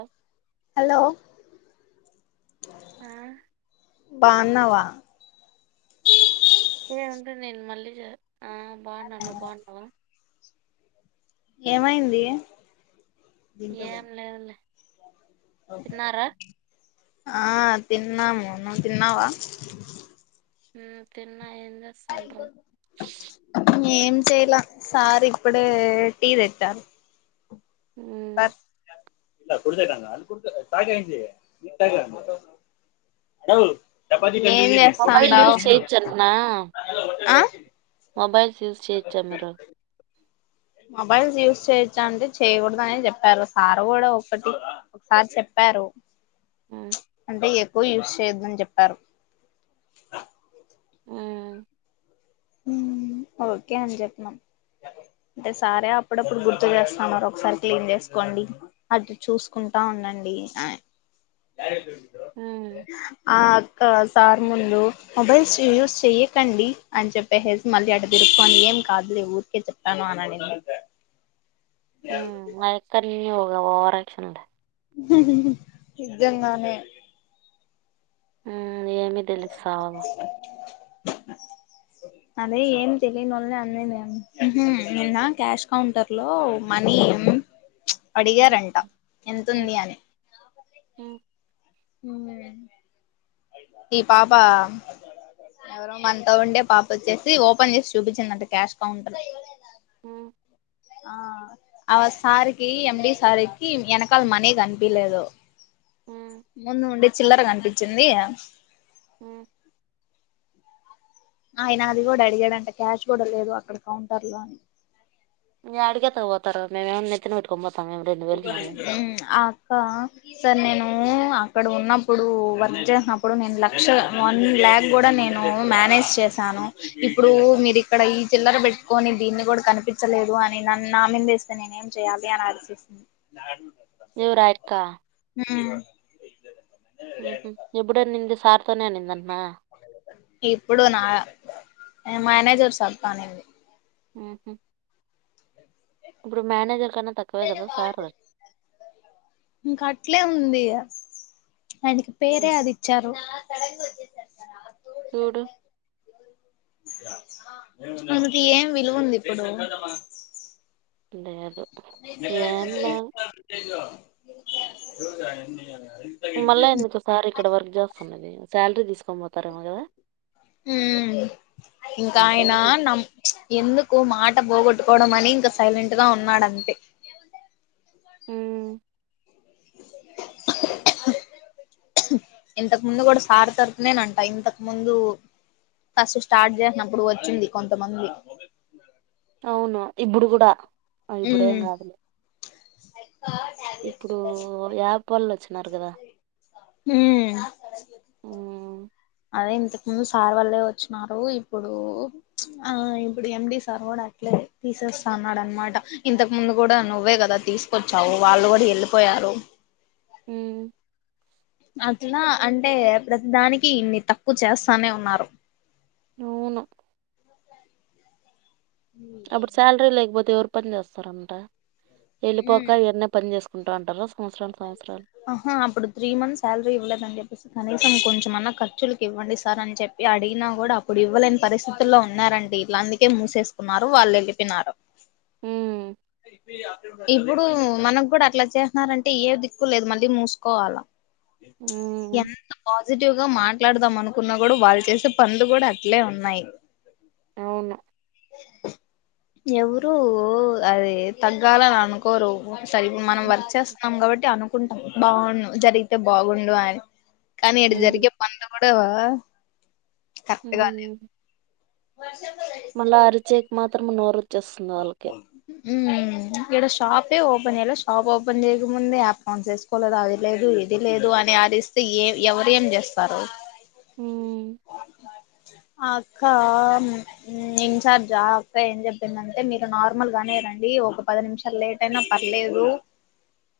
ఆ హలో ఆ బాన్నావా ఏ ఉండు నేను మళ్ళీ చే ఆ బాగున్నాను నువ్వు బాగున్నావా ఏమైంది ఏం లేదులే తిన్నారా ఆ తిన్నాము నువ్ తిన్నావా ఉమ్మ్ తిన్నా ఎం చేస్తాండ్రు ఏం చెయలా సార్ ఇప్పుడే టీ తెచ్చారు ఉమ్మ్ ఇలా కుడుతే అ కు చపా ఏం మొబైల్ యూజ్ చేస్తావుండావ్ చేయొచ్చంటనా ఆ మొబైల్స్ యూస్ చేయచ్చా మీరు మొబైల్స్ యూజ్ చేయచ్చా అంటే చేయకూడదనే చెప్పారు సారు కూడా ఒకటి ఒకసారి చెప్పా రు ఉమ్మ్ అంటే ఎక్కువ యూజ్ చేయొద్దని చెప్పారు ఆ ఓకే అని చెప్పినం అంటే సరే అప్పుడప్పుడు గుర్తు చేస్తా ఉన్నరు ఒకసారి క్లీన్ చేసుకోండి అటు చూసుకుంటా ఉండండి ఆ ఇంక సార్ ముందు మొబైల్స్ యూస్ చెయ్యకండి అని చెప్పే హెజ్ మళ్ళీ అటు తిరుక్కని ఏం కాదులే ఊరికే చెప్తాను అని నేను మ్మ్ ఆయక్క అట్లనే వు ఓరక్షన్ంట నిజంగానే మ్మ్ ఏమి తెలియద్ సావ అదే ఏం తెలియని వోళ్ళలే అంది నేను నిన్న క్యాష్ కౌంటర్ లో మనీ మ్మ్ మ్మ్ అడిగారంట ఎతుంది అని ఉ ఈ పాపా ఎవరో మన్తో ఉండే పాప వచ్చేసి ఓపెన్ చేసి చూపించిందంట క్యాష్ కౌంటర్ ఉ ఆ అ సార్కి ఎంబ సార్కి వెనకలా మనీ కనిపిలేదు మ్మ్ ముందు ఉండే చిల్లరగనిపించింది ఉ ఆయన అది కూడా అడిగాడంటే క్యాష్ కూడా లేదు అక్కడ కౌంటర్ లో అని యాడికెత్తుకు పోతారు మేమన్న నెత్తని పెట్కొ పొ ఉ ఆ సార్ నేను అక్కడ ఉన్నప్పుడు వర్క్ చేసినప్పుడు నేను లక్ష వన్ బ్యాగ్ కూడా నేను మానేజ్ చేశాను ఇప్పుడు మీరి ఇక్కడ ఈ చిల్లర్ పెట్టుకొని దీన్ని కూడా కనిపించలేదు అని నన్ను నా మీదేస్తే నేనేం చేయాలి అని నేను అరిచేసా ఎవర్ హర్తా ఉహు ఎపుడ్ అనింది సార్తోనే అనిందట్నా ఇప్పుడు నా మేనేజర్ సార్ తో అనింది ఉహూ ఇప్పుడు మేనేజర్ కన్నా తక్కువే కదా సార్ ఇంక అట్లే ఉంది ఆయనకి పేరే అది ఇచ్చారు చూడు మనకి ఏం విలువ ఉంది ఇప్పుడు లేదు ఏం లేదు మళ్ళా ఎందుకోసారి ఇక్కడ వర్క్ చేస్తున్నది శాలరీ తీసుకొని పోతారేమో కదా మ్మ్ మ్మ్ ఇంకా ఆయనా అంతేలే నమ్ ఎందుకు మాట పోగొట్టుకోవడం అని ఇంక సైలెంట్ గా ఉన్నాడంతే మ్మ్ ఇంతకు ముందు కూడా సారు తరప్నేనంట ఇంతకు ముందు ఫస్ స్టార్ట్ చేసినప్పుడు వచ్చింది కొంతమంది అవును ఇప్పుడు కూడా ఇప్పుడేం కాదులే అ ఇప్పుడు యాప్ వాళ్ళు వచ్చినారు కదా మ్మ్ ఉమ్ ముందు సార్ వళ్లే వచ్చినారు ఇప్పుడు ఆ ఇప్పుడు ఎండి సార్ కూడా అట్లే తీస్ తేస్తన్నాడు అనమాట ఇంతకు ముందు కూడా నువ్వే కదా తీసుకొచ్చావు వాళ్ళు కూడా వెళ్ళిపోయారు మ్మ్ అట్లా అంటే ప్రతి దానికి ఇన్ని తక్కువ చేస్తానే ఉన్నారు అవును అప్పుడు శాలరీ లేకపోతే ఎవరు పని చేస్తారంట వెళ్ళిపోక ఎవరి పని చేసుకో ఉంట ఉంటారు సంవత్సరాం ఆహా అప్పుడు త్రీ మంత్ సాలరి ఎవలేద్ అని చెప్పేసి అని తమ్ కొంచమన్నా ఖర్చులకు ఇవ్వండి సార్ అని చెప్పి అడిగిన కూడా అప్పుడు ఇవ్వలేని పరిస్థితుల్లో ఉన్నారండి ఇలా అందుకే మూసేసుకున్నారు వాళ్ళు వెళ్ళిపోయినారు మ్మ్ ఇప్పుడు మనకు కూడా అట్లా చేసన్నారంటే ఏ దిక్కులేదు మళ్ళీ మూసుకోవాలా ఉమ్ ఎంత పాజిటివ్గా మ మాట్లాడదాం అనుకున్నా కూడా వాళ్ళు చేసే పనులు కూడా అట్లే ఉన్నాయి అవును ఎవరు అది తగ్గాలని అనుకోరు సరి మనం వర్క్ చేస్తున్నాం కాబట్టి అనుకుంటాం బాగుండు జరిగితే బాగుండు అని కానీ ఇడ ఉమ్ జరిగే పనులు కూడా కరెక్ట్ గా లేవు మ్మ్ మాత్రం నోరు వచ్చేస్తుంది వాళ్ళకి మ్మ్ ఇడ షాపే ఓపె ఓపెన్ చేయాలా షాప్ ఓపెన్ చేయకముందు యాప్ ఆన్ చేసుకోలేదు అది లేదు ఇది లేదు అనే అరిస్తే ఏ ఎవరు ఏం చేస్తారు మ్మ్ ఆ అక్క ఇన్ఛార్జా అక్క ఏం చెప్పిందంటే మీరు నార్మల్ గానే రం అండి ఒక పది నిమిషాలు లేట్ అయినా పర్లేదు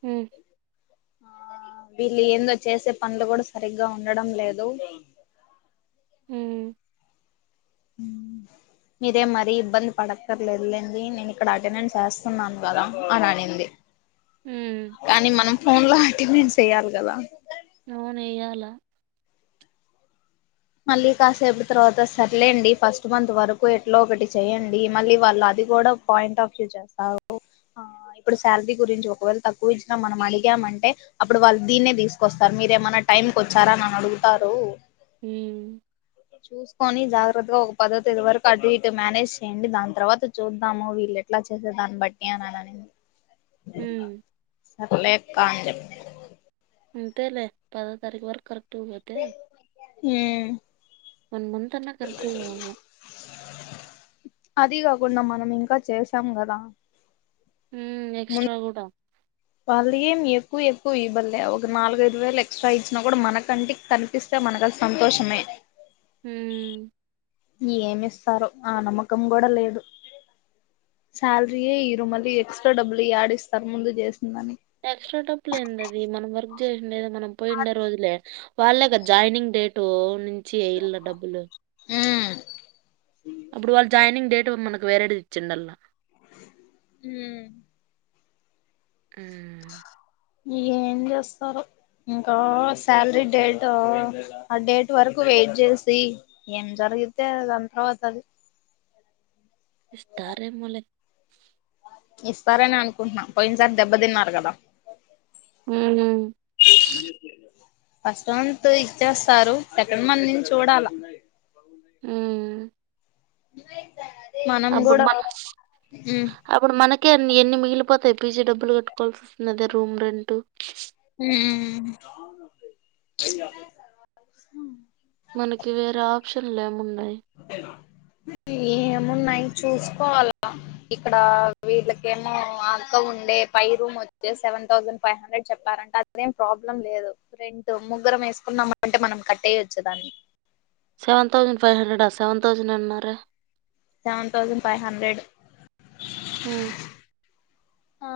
హ్మ్ వీళ్ళు ఏందో చేసే పనులు కూడా సరిగ్గా ఉండడం లేదు మ్మ్ మ్మ్ మీరే మరీ ఇబ్బంది పడక్కర్లే లెండి నేను ఇక్కడ అటెండెన్స్ వేస్తున్నాను కదా అని అనింది హ్మ్ కానీ మనం ఫోన్ లాంటివి మేం చెయాలి కదా నోన్ వేయ్యాల మళ్ళీ కాసేపు తర్వాత సర్లేండి ఫస్ట్ మంత్ వరకు ఎట్లా ఒకటి చేయ్యడి మళ్ళీ వాళ్ళ అది ఇది కూడా పాయింట్ ఆఫ్ వ్యూ చేస్తావు ఆ ఇప్పుడు శాలరీ గురించి ఒకవేళ తక్కువ ఇచ్చినా మనం అడిగామంటే అప్పుడు వాళ్ళు దీన్నే తీసుకొస్తారు మీరేమైన్నా టైంకి వచ్చారా అని అని అడుగుతారు హ్మ్ చూసుకొని జాగ్రత్తగా ఒక పదో తేదీ వరకు అటు ఇటు మేనేజ్ చేయండి దాని తర్వాత చూద్దాము వీళ్ళు ఎట్లా చేసే దాన్ని బట్టి నే నా నని [inaudible] సరే అక్క చెప్పి అంతేలే పదో తారీఖు వరకు కరెక్ట్ పోతే వన్ న్న కర్కవ అది ఇంకా చేసాం కదా ఎక్స్ట్రా కూడా వాళ్ళ ఏం ఎక్కువ ఎక్కువ ఇవ్వలే ఒక నాలుగఐదు వేలు ఎక్స్ట్రా ఇచ్చినా కూడా మనకంటే కనిపిస్తా మనకల్ సంతోషమే హమ్ ఏమి ఇస్తారు ఆ నమ్మకం కూడా లేదు శాలరీయ ఇరుమళీ ఎక్స్ట్రా డబ్బులు ఆడిస్తారు ముందు చేసిందని ఎక్స్‌ట్రా డబ్బులు లే ఏంది అది మనం వర్క్ చేసండదో మనం పోయిండే రోజులే వాళ్ళగా జాయినింగ్ డేటు నుంచి ఏళ్ళ డబ్బులు అప్పుడు వాళ్ళ జాయినింగ్ డేట్ మనకు వేరేది ఇచ్చిండ అల్ హమ్ వు ఏం చేస్తారు ఇంకా శాలరీ డేట్ ఆ డేట్ వరకు వెయిట్ చేసి ఏం జర అగితే అంతవాత ఇస్తారేమోలే ఇస్తారని అనుకుంటున్నాం పోయినసారి దెబ్బ తిన్నారు కదా హు మ్మ్ ఫస్ట్ మంత్ ఇచ్చేస్తారు సెకండ్ మంత్ నుంచి చూడాల హుమ్ [unintelligible] రిసి క్ దన అప్పుడు మన అప్పుడు మనక్ ఓకే మీ ఎన్ని మిగిలిపోతాయి పీజీ డబ్బులు కట్టుకోవాల్ వస్తుదే రూమ్ రెంటు షూ. మ్మ్ మనకి వేరే ఆప్షన్లు ఏమున్నాయి ఏమున్నాయి చూసుకోవాల గఇక్కడ వీళ్ళకేమో అక్క ఉండే పైయి రూమ్ వచ్చే సెవెన్ థౌజండ్ ఫైవ్ హండ్రెడ్ చెప్పారంటే అదేం ప్రబ్లం లేదు రెంట్ ముగ్రం వేసకుంటే కుమ్మంటే మనం కట్టేయొచ్చుదాన్ని సెవెన్ థౌజండ్ ఫైవ్ హండ్రెడా సెవెన్ థౌసండ్ అన్నారే సెవెన్ థౌజండ్ ఫైవ్ హన్ండ్రెడ్ హు హా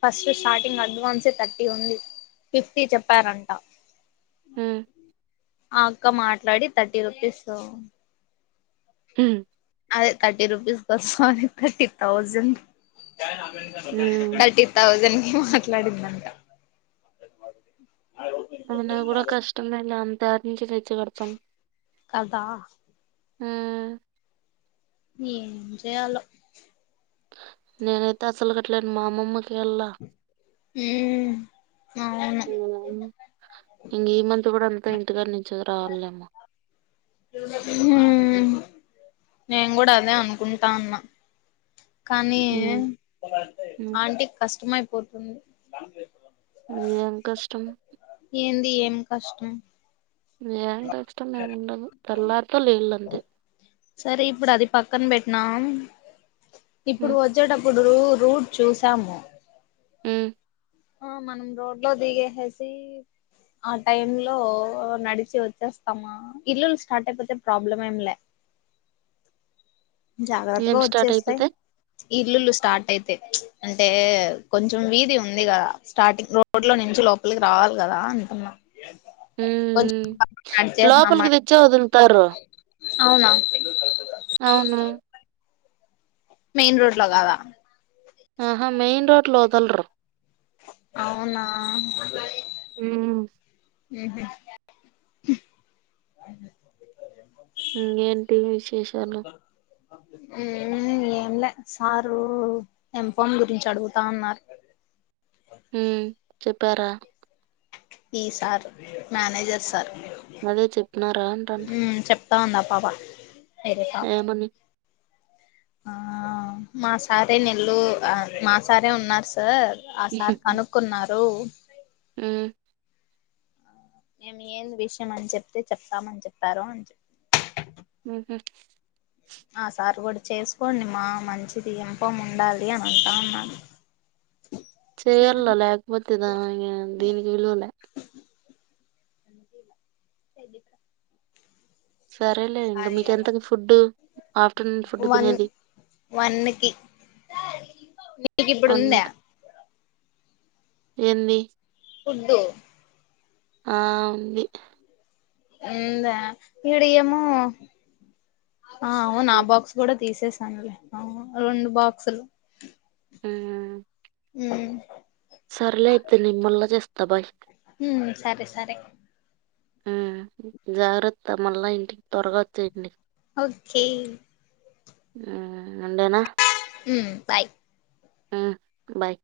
ఫస్ట్ స్టార్టింగ్ అడ్వాన్సే థర్టీ ఉంది ఫిఫ్టీ చెప్పారంట ఉమ్, ఆ అక్క మాట్లాడి థర్టీ రూపీస్ తొ హు అదే thirty rupees sorry thirty thousand ఉమ్. థర్టీ థౌజండ్ కి మాట్లాడిందంట అయినా కూడా కష్టమే అంత తీసి ఎట్ల కడతాం కదా ఉమ్మ్ ఏం చెయ్యాలో నేనైతే అసలు కట్టలేను మా అమ్మమ్మకి కేళ్ళ ఉమ్ అవును ఇంగ ఏ మంత్ కూడా ఉ ఇంటికడ నుంచి రావాల లె ఉమ్ నేను కూడ అదే అనుకుంటాన్న కానీ ఉమ్, ఉమ్. ఆంటికి కస్తమైపోతుంది ఏం కష్టం ఏంది ఏం కష్టం ఏం కష్టం ఏమి ఉండదు తెల్లారితె లైలఅంతే సరే ఇప్పుడు అది పక్కన పెట్టినాం ఇప్పుడు ఉమ్, వచ్చేట రు రూట్ చూసాము ఉమ్. ఆ మనం రోడ్లో దిగేసెసి ఆ టైమ్ లో నడిచి వచ్చేస్తామ ఇల్లులు స్టార్ట్ అయిపోతే ప్రాబ్లం ఏంలే జాగ్రత్తగ ఏం స్టార్ట్ వచ్చేస్తే అయిపోతే ఇల్లులు స్టార్ట్ అయితే అంటే కొంచెం వీధి ఉంది కదా స్టార్టింగ్ రోడ్ లో నుంచి లోపలికి రావాలి కదా అంటున్నా ఉమ్, ఉమ్. లోపలికి తెచ్చే వదులుతారు [inaudible] అవునా అవును మెయిన్ రోడ్లో కాద ఆహా మెయిన్ రోడ్లో వదలరు అవునా ఉ ఉ హు ఇంగేటి విశేషాలు ఉ ఏంలే సారు ఎంపన్ గురించి అడుగుతన్నారు చెప్పరా ఈ సార్ మేనేజ్ చేసారు అదే చెప్పినార అంటన్న బందీ అపాప ఏ మనీ ఆ మా సారే నిల్లు మా సారే ఉన్నారు సార్ ఆ సార్ కనుక్కున్నారు అ మేము ఏం విషయం అని చెప్తే చెప్తామని చెప్పారు ఉ హు ఆ సార్ కూడ చేసుకోండి మా మంచిది ఎంప ఉండాలి అని అంటా ఉన్నాను చేయ లేకపోతేద దీనికి విలువలే [inaudible] సరేలే మీకెంత ఫుడ్ ఆఫ్టర్నూన్ ఫుడ్ తినేది వన్కి నీకు ఇప్పుడు ఉందా ఎన్ని ఫుడ్ ఆ ఉంది [unintelligible] అవునా ఆ బాక్స్ కూడ తీసేసాను రెండు బాక్సులు ఆ ఉమ్ సర్లే అయితే నేను మల్ల చేస్తా బాయ్ ఉమ్ సరే సరే ఉమ్ జాగ్రత్త మళ్ళా ఇంటికి త్వరగా వచ్చేయండి ఓకే ఆ వుండేనా ఉమ్ బాయ్ ఉ బాయ్